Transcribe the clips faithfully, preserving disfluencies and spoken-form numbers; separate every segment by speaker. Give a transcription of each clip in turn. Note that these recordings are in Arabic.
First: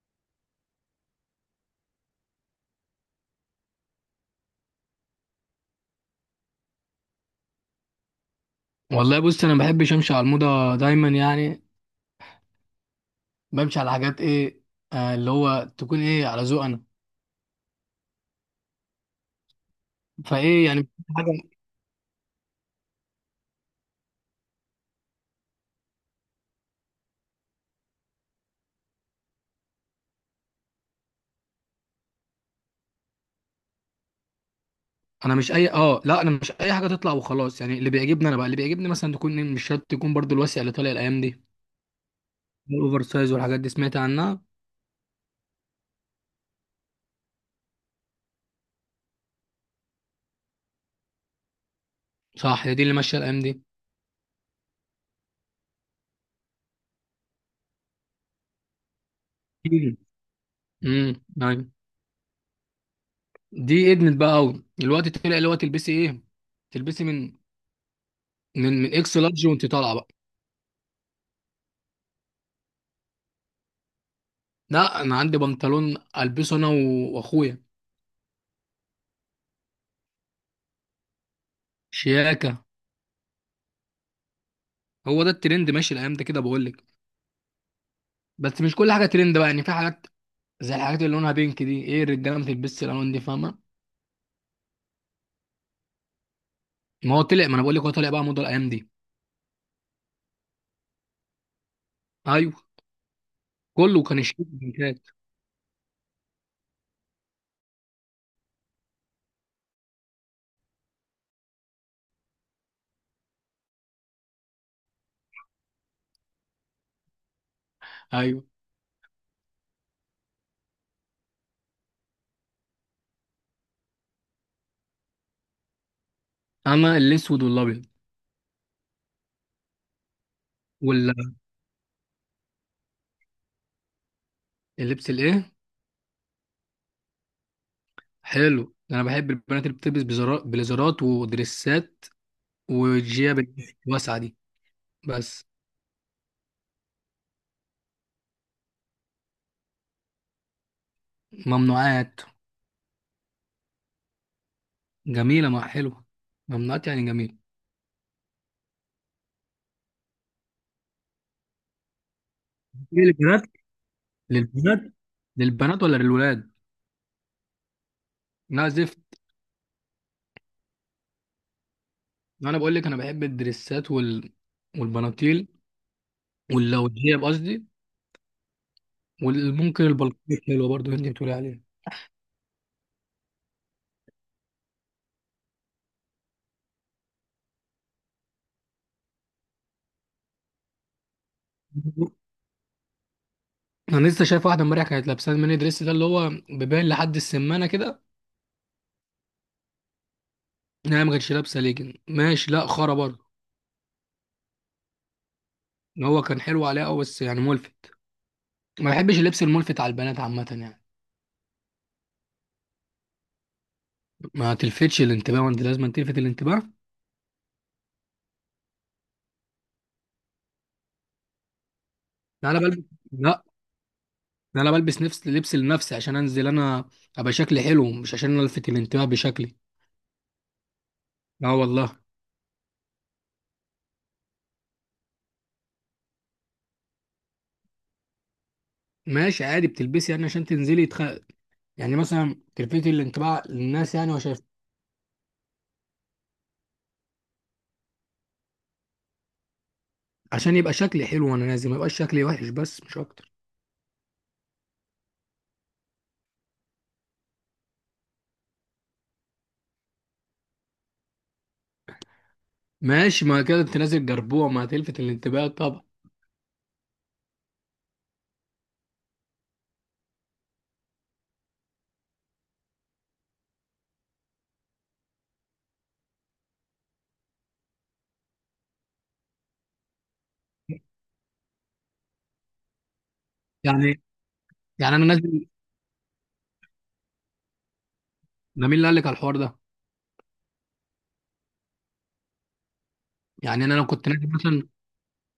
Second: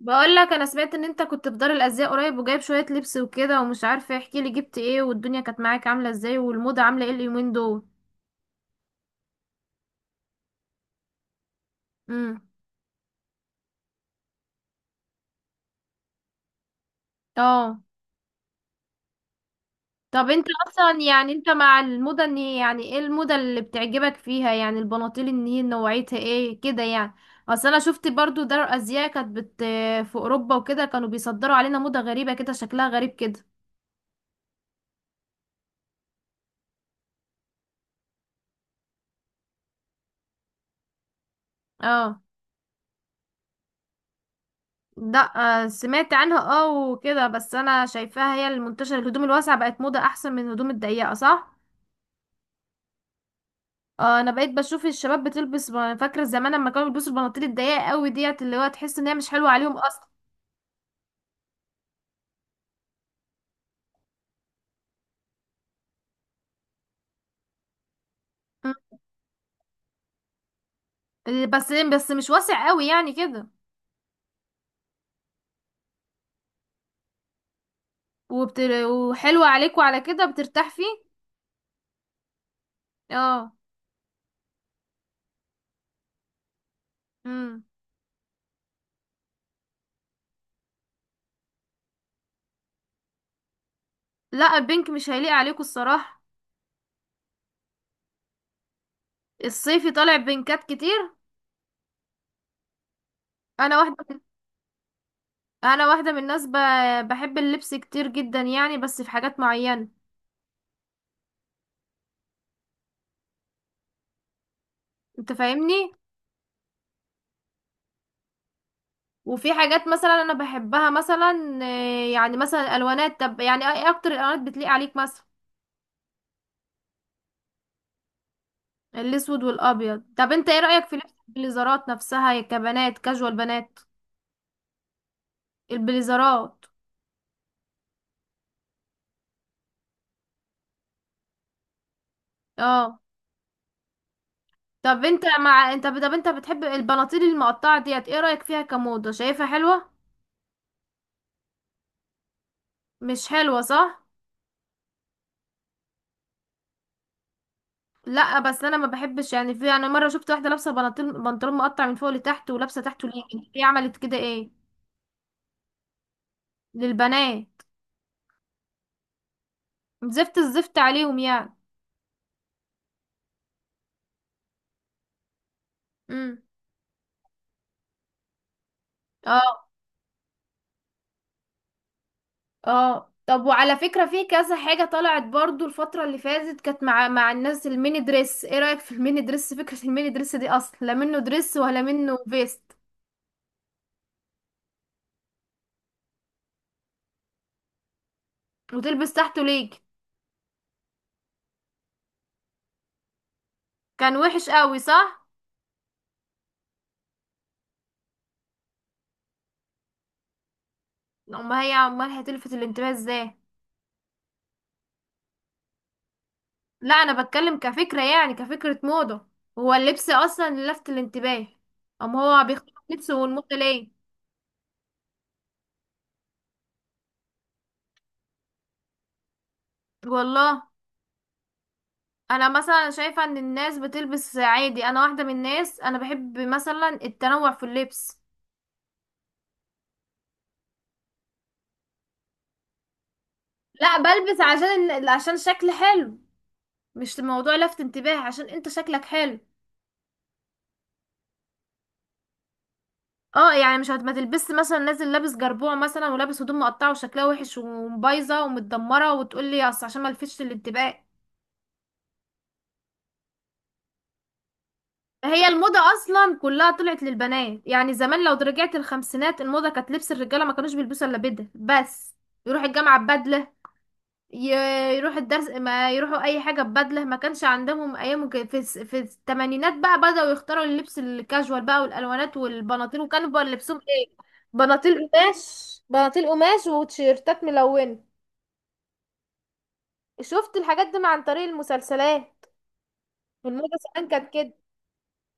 Speaker 1: بقول لك انا سمعت ان انت كنت في دار الازياء قريب وجايب شويه لبس وكده، ومش عارفه، احكي لي جبت ايه، والدنيا كانت معاك عامله ازاي، والموضه عامله ايه اليومين دول؟
Speaker 2: والله بص، انا ما بحبش امشي على الموضه دايما يعني.
Speaker 1: امم.
Speaker 2: بمشي على حاجات ايه، آه اللي هو تكون ايه على ذوق انا.
Speaker 1: اه. طب انت
Speaker 2: فايه يعني
Speaker 1: اصلا
Speaker 2: حاجه.
Speaker 1: يعني انت مع الموضه، ان هي يعني ايه الموضه اللي بتعجبك فيها؟ يعني البناطيل ان هي نوعيتها ايه كده يعني؟ اصل انا شفت برضو دار الازياء كانت بت في اوروبا وكده، كانوا بيصدروا علينا موضه غريبه كده، شكلها غريب كده.
Speaker 2: انا مش اي اه لا، انا مش اي حاجه تطلع وخلاص يعني. اللي بيعجبني انا بقى، اللي بيعجبني مثلا تكون إيه، مش شرط تكون برضو الواسع اللي طالع الايام دي.
Speaker 1: اه.
Speaker 2: الاوفر سايز والحاجات دي سمعت عنها.
Speaker 1: ده آه، سمعت عنها، اه وكده، بس انا شايفاها هي المنتشره، الهدوم الواسعه بقت موضه احسن من الهدوم الضيقه، صح؟
Speaker 2: صح، هي دي اللي ماشيه الايام دي.
Speaker 1: آه، انا بقيت بشوف الشباب بتلبس ب- فاكره زمان لما كانوا بيلبسوا البناطيل الضيقه قوي ديت، اللي هو تحس ان هي مش حلوه عليهم اصلا.
Speaker 2: امم نعم. دي ادمت بقى قوي الوقت. طلع اللي هو تلبسي ايه، تلبسي من
Speaker 1: م.
Speaker 2: من من اكس لارج وانت طالعه بقى.
Speaker 1: بس بس مش واسع قوي يعني كده.
Speaker 2: لا، انا عندي بنطلون البسه انا و- واخويا.
Speaker 1: وبت... وحلوه عليكوا على كده، بترتاح فيه.
Speaker 2: شياكه.
Speaker 1: اه.
Speaker 2: هو ده الترند ماشي الايام ده كده، بقول لك.
Speaker 1: امم.
Speaker 2: بس مش كل حاجه ترند بقى يعني، في حاجات زي الحاجات اللي لونها بينك دي، ايه الرجاله ما بتلبسش الالوان دي، فاهمه؟
Speaker 1: لا، البينك مش هيليق عليكوا الصراحه.
Speaker 2: ما هو طلع، ما انا بقول لك هو طلع بقى موضه الايام دي.
Speaker 1: الصيفي طالع بينكات كتير.
Speaker 2: ايوه.
Speaker 1: انا واحده
Speaker 2: كله كان
Speaker 1: من...
Speaker 2: الشيك بينكات.
Speaker 1: انا واحده من الناس ب... بحب اللبس كتير جدا يعني، بس في حاجات معينه. انت فاهمني.
Speaker 2: ايوه.
Speaker 1: وفي حاجات مثلا انا بحبها مثلا، آه، يعني مثلا الالوانات. طب يعني ايه اكتر الالوانات بتليق عليك مثلا؟
Speaker 2: اما الاسود والابيض.
Speaker 1: الاسود والابيض. طب انت ايه رايك في لبس البليزرات نفسها يا كبنات، كاجوال بنات؟
Speaker 2: واللبس الايه؟
Speaker 1: البليزرات.
Speaker 2: حلو ده، انا بحب البنات اللي بتلبس بزرا- بليزرات ودريسات
Speaker 1: اه.
Speaker 2: والجياب الواسعه دي.
Speaker 1: طب انت
Speaker 2: بس
Speaker 1: مع انت طب انت بتحب البناطيل المقطعه ديت، ايه رايك فيها كموضه؟ شايفها حلوه؟
Speaker 2: ممنوعات.
Speaker 1: مش حلوه صح؟
Speaker 2: جميله مع حلوه. ممنوعات يعني جميله.
Speaker 1: لا، بس انا ما بحبش، يعني في، انا مره شفت واحده لابسه بناطيل، بنطلون مقطع من فوق لتحت، ولابسه
Speaker 2: ليه
Speaker 1: تحته ليك.
Speaker 2: للبنات؟
Speaker 1: هي عملت كده ايه؟
Speaker 2: للبنات. للبنات ولا للولاد؟
Speaker 1: للبنات.
Speaker 2: لا زفت.
Speaker 1: زفت الزفت عليهم يعني.
Speaker 2: ما انا بقول لك انا بحب الدريسات وال... والبناطيل
Speaker 1: امم.
Speaker 2: واللوجيه قصدي.
Speaker 1: اه.
Speaker 2: وممكن البلطيك حلوه برضو اللي انت بتقولي عليه.
Speaker 1: اه، طب وعلى فكرة في كذا حاجة طلعت برضو الفترة اللي فاتت، كانت مع مع الناس الميني دريس، ايه رأيك في الميني دريس؟ فكرة الميني دريس دي اصلا لا منه دريس ولا منه فيست.
Speaker 2: انا لسه شايف واحده امبارح كانت لابسه الميني دريس ده اللي هو بيبان لحد السمانه كده.
Speaker 1: وتلبس تحته ليج.
Speaker 2: إن هي ما كانتش لابسه ليجن، ماشي، لا خرا برضه.
Speaker 1: كان وحش قوي، صح؟
Speaker 2: إن هو كان حلو عليها قوي، بس يعني ملفت. ما بحبش اللبس الملفت على البنات عامه يعني.
Speaker 1: امال هي امال هتلفت الانتباه ازاي؟
Speaker 2: ما تلفتش الانتباه، وانت لازم تلفت الانتباه.
Speaker 1: لا، انا بتكلم كفكرة، يعني كفكرة موضة. هو اللبس اصلا اللي لفت الانتباه. ام هو
Speaker 2: لا انا
Speaker 1: بيختار
Speaker 2: بلبس
Speaker 1: لبسه
Speaker 2: لا،
Speaker 1: والموضة ليه؟
Speaker 2: ده انا بلبس نفس لبس لنفسي عشان انزل انا، ابقى شكلي حلو، مش عشان الفت الانتباه بشكلي.
Speaker 1: والله.
Speaker 2: اه، والله.
Speaker 1: انا مثلا شايفة ان الناس بتلبس عادي، انا واحدة من الناس، انا بحب مثلا التنوع في اللبس.
Speaker 2: ماشي، عادي بتلبسي يعني عشان تنزلي تخ... يعني مثلا تلفتي الانطباع للناس
Speaker 1: لا،
Speaker 2: يعني، وشايف.
Speaker 1: بلبس عشان إن- عشان شكل حلو، مش موضوع لفت انتباه، عشان انت شكلك حلو.
Speaker 2: عشان يبقى شكلي حلو وانا نازل، ما يبقاش شكلي وحش، بس مش اكتر.
Speaker 1: اه يعني مش هت- ما تلبس مثلا نازل لابس جربوع مثلا، ولابس هدوم مقطعة وشكلها وحش وبايظة ومتدمرة، وتقولي اصل عشان ما لفتش الانتباه.
Speaker 2: ماشي، ما كده انت نازل جربوع، ما هتلفت الانتباه
Speaker 1: هي الموضة
Speaker 2: طبعا.
Speaker 1: اصلا كلها طلعت للبنات يعني، زمان لو رجعت الخمسينات الموضة كانت لبس الرجالة، ما كانوش بيلبسوا الا بدل بس. يروح الجامعة ببدلة، ي- يروح الدرس، ما يروحوا اي حاجه ببدله، ما كانش عندهم ايام كده. في الس- في الثمانينات بقى بداوا يختاروا اللبس الكاجوال بقى، والالوانات والبناطيل، وكانوا بقى لبسهم
Speaker 2: يعني
Speaker 1: ايه؟
Speaker 2: يعني انا
Speaker 1: بناطيل
Speaker 2: نازل.
Speaker 1: قماش، بناطيل قماش، وتيشيرتات ملونه.
Speaker 2: ده مين اللي قال لك على الحوار ده؟
Speaker 1: شفت الحاجات دي مع- عن طريق المسلسلات
Speaker 2: يعني انا
Speaker 1: والموضه،
Speaker 2: لو
Speaker 1: زمان
Speaker 2: كنت نازل
Speaker 1: كانت كده.
Speaker 2: مثلا،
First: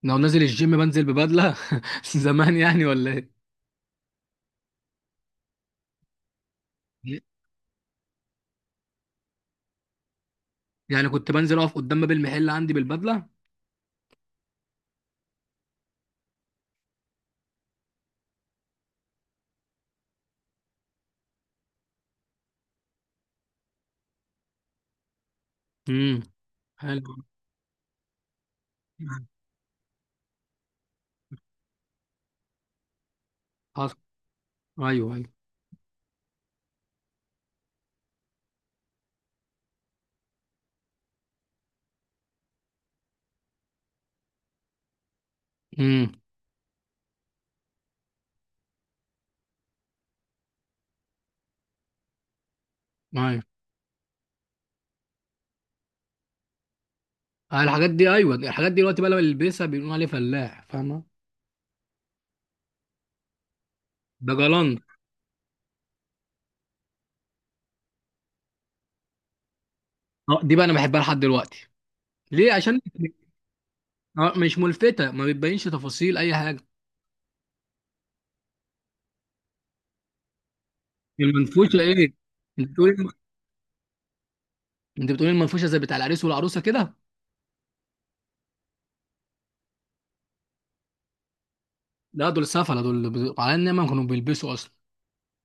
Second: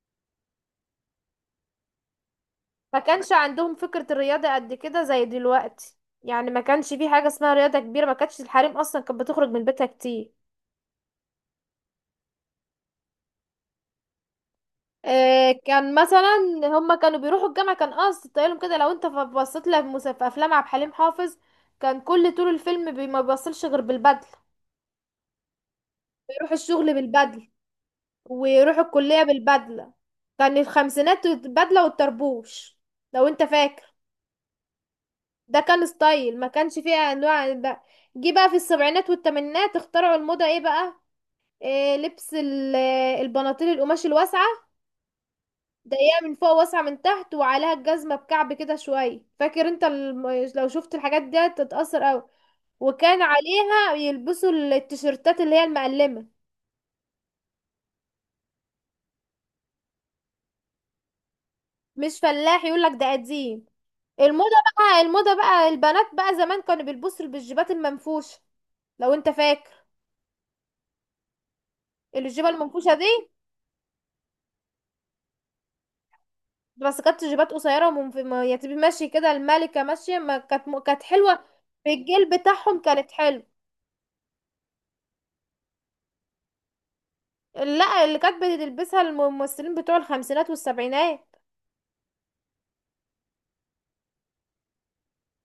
Speaker 2: لو نازل الجيم بنزل ببدله زمان يعني،
Speaker 1: ما
Speaker 2: ولا
Speaker 1: كانش
Speaker 2: ايه؟
Speaker 1: عندهم فكره الرياضه قد كده زي دلوقتي. يعني ما كانش في حاجه اسمها رياضه كبيره، ما كانتش الحريم اصلا كانت بتخرج من بيتها كتير.
Speaker 2: يعني كنت بنزل اقف قدام باب المحل عندي بالبدله.
Speaker 1: آه، كان مثلا هما كانوا بيروحوا الجامعة، كان قصد طيالهم كده، لو انت ف- بصيت لها في مس- في افلام عبد الحليم حافظ، كان كل طول الفيلم بي- ما بيبصلش غير بالبدلة.
Speaker 2: امم
Speaker 1: بيروح الشغل
Speaker 2: حلو.
Speaker 1: بالبدلة، ويروح الكلية بالبدلة، كان الخمسينات البدلة والطربوش، لو انت فاكر.
Speaker 2: حصل. ايوه ايوه.
Speaker 1: ده كان ستايل، ما كانش فيه انواع بقى. جه بقى في السبعينات والثمانينات، اخترعوا الموضة ايه بقى؟ إيه لبس ال- البناطيل القماش الواسعة،
Speaker 2: امم
Speaker 1: ضيقة من فوق واسعة من تحت، وعليها الجزمة بكعب كده شوية، فاكر انت الم... لو شفت الحاجات دي تتأثر اوي. وكان عليها يلبسوا التيشيرتات اللي هي المقلمة.
Speaker 2: آه، الحاجات دي، ايوه الحاجات دي دلوقتي بقى لما يلبسها بيقولوا عليه فلاح، فاهمه؟
Speaker 1: مش فلاح، يقولك ده قديم،
Speaker 2: ده
Speaker 1: الموضة.
Speaker 2: جلان.
Speaker 1: بقى الموضة بقى البنات بقى، زمان كانوا بيلبسوا بالجيبات المنفوشة، لو انت فاكر،
Speaker 2: اه، دي بقى انا بحبها لحد دلوقتي.
Speaker 1: الجيبة
Speaker 2: ليه؟ عشان
Speaker 1: المنفوشة دي.
Speaker 2: آه، مش ملفته، ما بتبينش تفاصيل اي حاجه.
Speaker 1: بس كانت جيبات قصيرة ومنف... ما- يعني تبقى ماشي كده الملكة ماشية، ما كانت م... كانت حلوة.
Speaker 2: المنفوشه ايه؟
Speaker 1: بالجيل
Speaker 2: انت
Speaker 1: بتاعهم كانت
Speaker 2: بتقول،
Speaker 1: حلوة.
Speaker 2: انت بتقول المنفوشه زي بتاع العريس والعروسه كده؟
Speaker 1: لا، اللي كانت بتلبسها الممثلين بتوع الخمسينات والسبعينات.
Speaker 2: لا دول سفله، دول ب- على ان ما كانوا بيلبسوا اصلا.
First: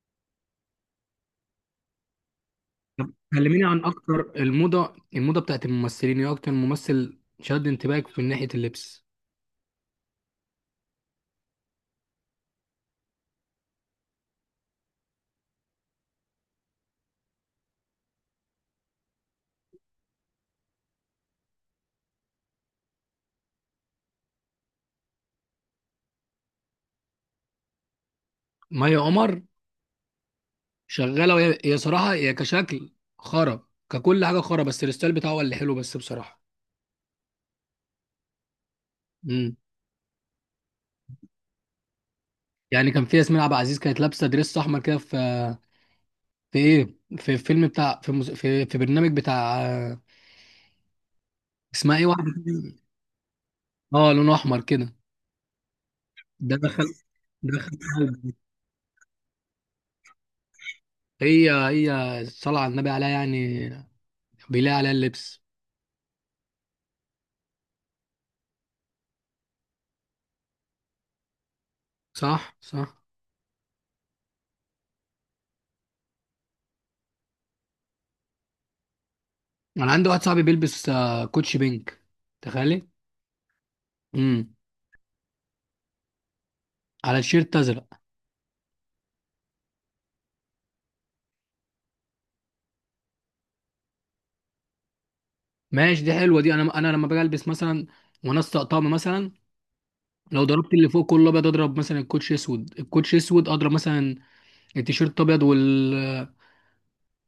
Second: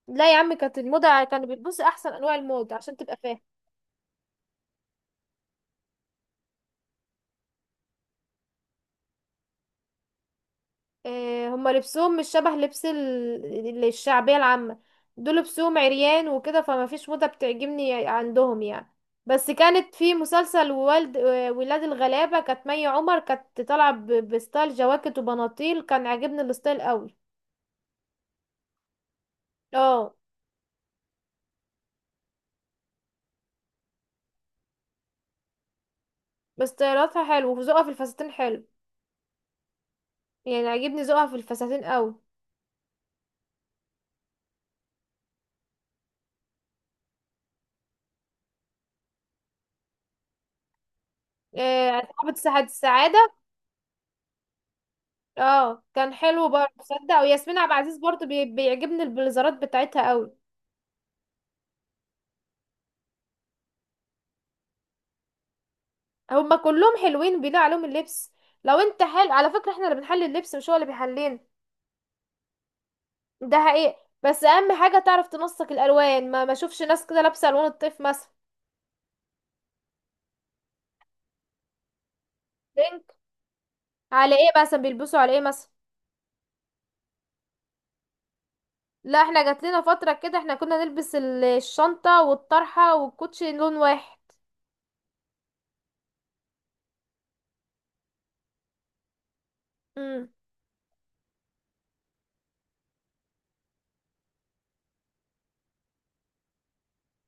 Speaker 1: لا يا عم كانت الموضة، كانوا بيلبسوا احسن انواع الموضة عشان
Speaker 2: طب
Speaker 1: تبقى فاهم.
Speaker 2: كلميني عن اكتر الموضه، الموضه بتاعت الممثلين، ايه اكتر ممثل شد انتباهك في ناحيه اللبس؟
Speaker 1: آه هما لبسهم مش شبه لبس ال- ال- الشعبية العامة. دول لبسهم عريان وكده، فما فيش موضة بتعجبني عندهم يعني. بس كانت في مسلسل والد آه، ولاد الغلابة، كانت مي عمر كانت طالعة ب- بستايل جواكت وبناطيل، كان عاجبني الستايل قوي.
Speaker 2: مي عمر
Speaker 1: اه.
Speaker 2: شغاله، وهي هي صراحه هي كشكل خرا، ككل حاجه خرا، بس الستايل بتاعه هو اللي حلو بس بصراحه.
Speaker 1: بس طياراتها حلو وذوقها في الفساتين حلو،
Speaker 2: امم.
Speaker 1: يعني عاجبني ذوقها في الفساتين قوي.
Speaker 2: يعني كان في ياسمين عبد العزيز كانت لابسه دريس احمر كده، في في ايه، في فيلم بتاع، في مز... في في برنامج بتاع، اسمها
Speaker 1: آه،
Speaker 2: ايه واحده
Speaker 1: صاحبة سعد
Speaker 2: كده؟
Speaker 1: السعادة.
Speaker 2: اه لونه احمر كده.
Speaker 1: اه، كان حلو
Speaker 2: ده
Speaker 1: برضه
Speaker 2: دخل
Speaker 1: تصدق، وياسمين عبد
Speaker 2: دخل
Speaker 1: العزيز برضه
Speaker 2: قلبي.
Speaker 1: بي... بيعجبني البليزرات بتاعتها قوي.
Speaker 2: هي هي صلى على النبي عليها يعني، بيلاقي عليها اللبس.
Speaker 1: هما كلهم حلوين بيليق عليهم اللبس. لو انت حلو، على فكرة احنا اللي بنحلي اللبس مش هو اللي بيحلينا.
Speaker 2: صح صح.
Speaker 1: ده حقيقي. بس اهم حاجة تعرف تنسق الالوان، ما ما اشوفش ناس كده لابسة الوان الطيف مثلا.
Speaker 2: انا عندي واحد صاحبي بيلبس آه، كوتشي بينك، تخيلي.
Speaker 1: بينك. على
Speaker 2: امم.
Speaker 1: ايه مثلا بيلبسوا على ايه مثلا؟
Speaker 2: على الشيرت ازرق.
Speaker 1: لا، احنا جات لنا فترة كده احنا كنا نلبس ال- الشنطة والطرحة والكوتشي لون واحد.
Speaker 2: ماشي، دي حلوه دي. انا انا لما باجي البس مثلا وانا أسطق طقم مثلا،
Speaker 1: امم.
Speaker 2: لو ضربت اللي فوق كله ابيض اضرب مثلا الكوتش اسود، الكوتش اسود، اضرب مثلا التيشيرت ابيض وال،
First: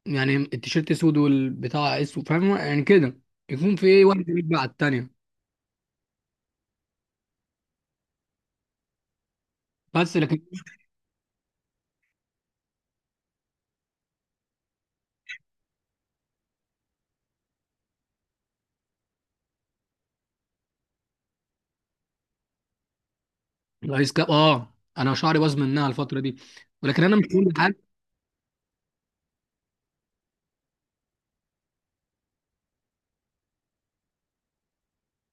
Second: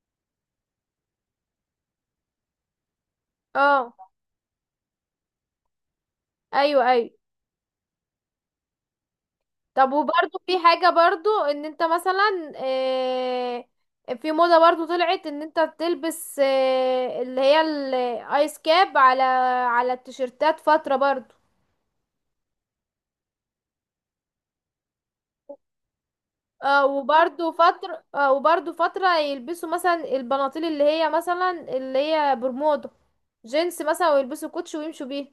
Speaker 2: يعني التيشيرت اسود والبتاع اسود، فاهم يعني كده؟ يكون في
Speaker 1: اه،
Speaker 2: ايه، واحد يرجع على التانيه.
Speaker 1: ايوه ايوه. طب
Speaker 2: بس
Speaker 1: وبرضو
Speaker 2: لكن
Speaker 1: في حاجة برضو ان انت مثلا آه، في موضة برضو طلعت ان انت تلبس آه، اللي هي الايس كاب، على على التيشيرتات فترة برضو.
Speaker 2: الايس كاب، اه انا شعري باظ منها الفتره دي.
Speaker 1: آه،
Speaker 2: ولكن انا مش كل
Speaker 1: وبرضو
Speaker 2: حاجه.
Speaker 1: فترة آه، وبرضو فترة يلبسوا مثلا البناطيل اللي هي مثلا، اللي هي برمودا، جينز مثلا، ويلبسوا كوتش ويمشوا بيه.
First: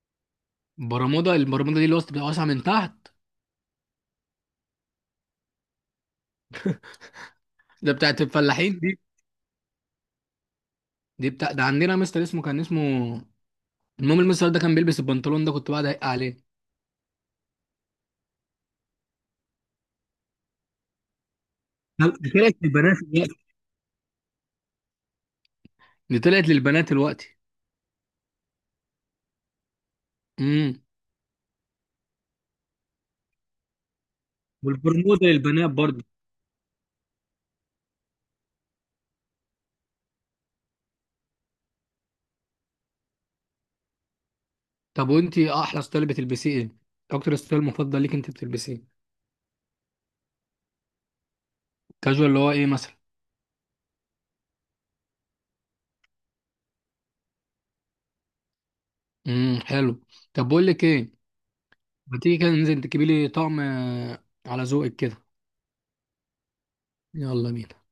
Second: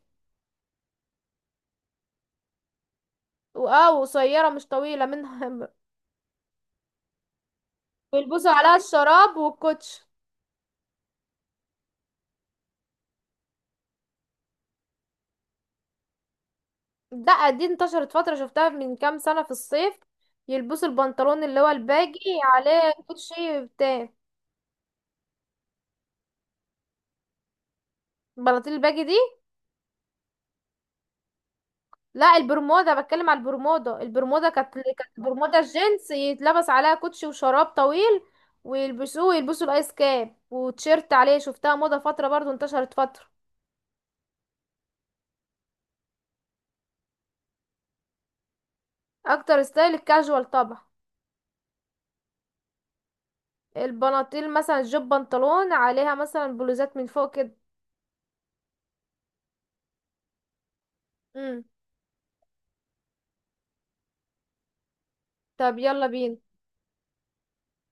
Speaker 2: برمودا؟ البرمودا دي اللي وسط بتبقى واسعه من تحت؟
Speaker 1: واه قصيرة مش طويلة منها.
Speaker 2: ده بتاعت
Speaker 1: ويلبسوا عليها
Speaker 2: الفلاحين دي.
Speaker 1: الشراب والكوتش.
Speaker 2: دي بتاع ده، عندنا مستر اسمه، كان اسمه، المهم المستر ده كان بيلبس البنطلون ده، كنت بقعد اضايق عليه.
Speaker 1: لا، دي انتشرت فترة، شفتها من كام سنة في الصيف يلبسوا البنطلون اللي هو
Speaker 2: هل-
Speaker 1: الباجي،
Speaker 2: طلعت
Speaker 1: عليه
Speaker 2: للبنات دلوقتي؟
Speaker 1: كوتشي بتاع
Speaker 2: دي طلعت للبنات دلوقتي؟
Speaker 1: بناطيل الباجي دي.
Speaker 2: امم.
Speaker 1: لا، البرمودا، بتكلم على البرمودا. البرمودا كانت كانت
Speaker 2: والبرمودا
Speaker 1: برمودا
Speaker 2: للبنات برضه؟
Speaker 1: الجينز يتلبس عليها كوتشي وشراب طويل، ويلبسوه يلبسوا الايس كاب وتيشيرت عليه، شفتها موضة فترة برضو، انتشرت فترة.
Speaker 2: طب وانت احلى ستايل بتلبسيه ايه؟ اكتر ستايل مفضل ليك انت بتلبسيه؟
Speaker 1: اكتر ستايل الكاجوال طبعا.
Speaker 2: كاجوال، اللي هو ايه مثلا؟
Speaker 1: البناطيل مثلا جيب بنطلون عليها مثلا بلوزات من فوق كده.
Speaker 2: امم، حلو. طب بقول لك ايه،
Speaker 1: امم.
Speaker 2: ما تيجي كده ننزل تجيبي لي طقم آه، على ذوقك كده.
Speaker 1: طب يلا بينا.
Speaker 2: يلا بينا.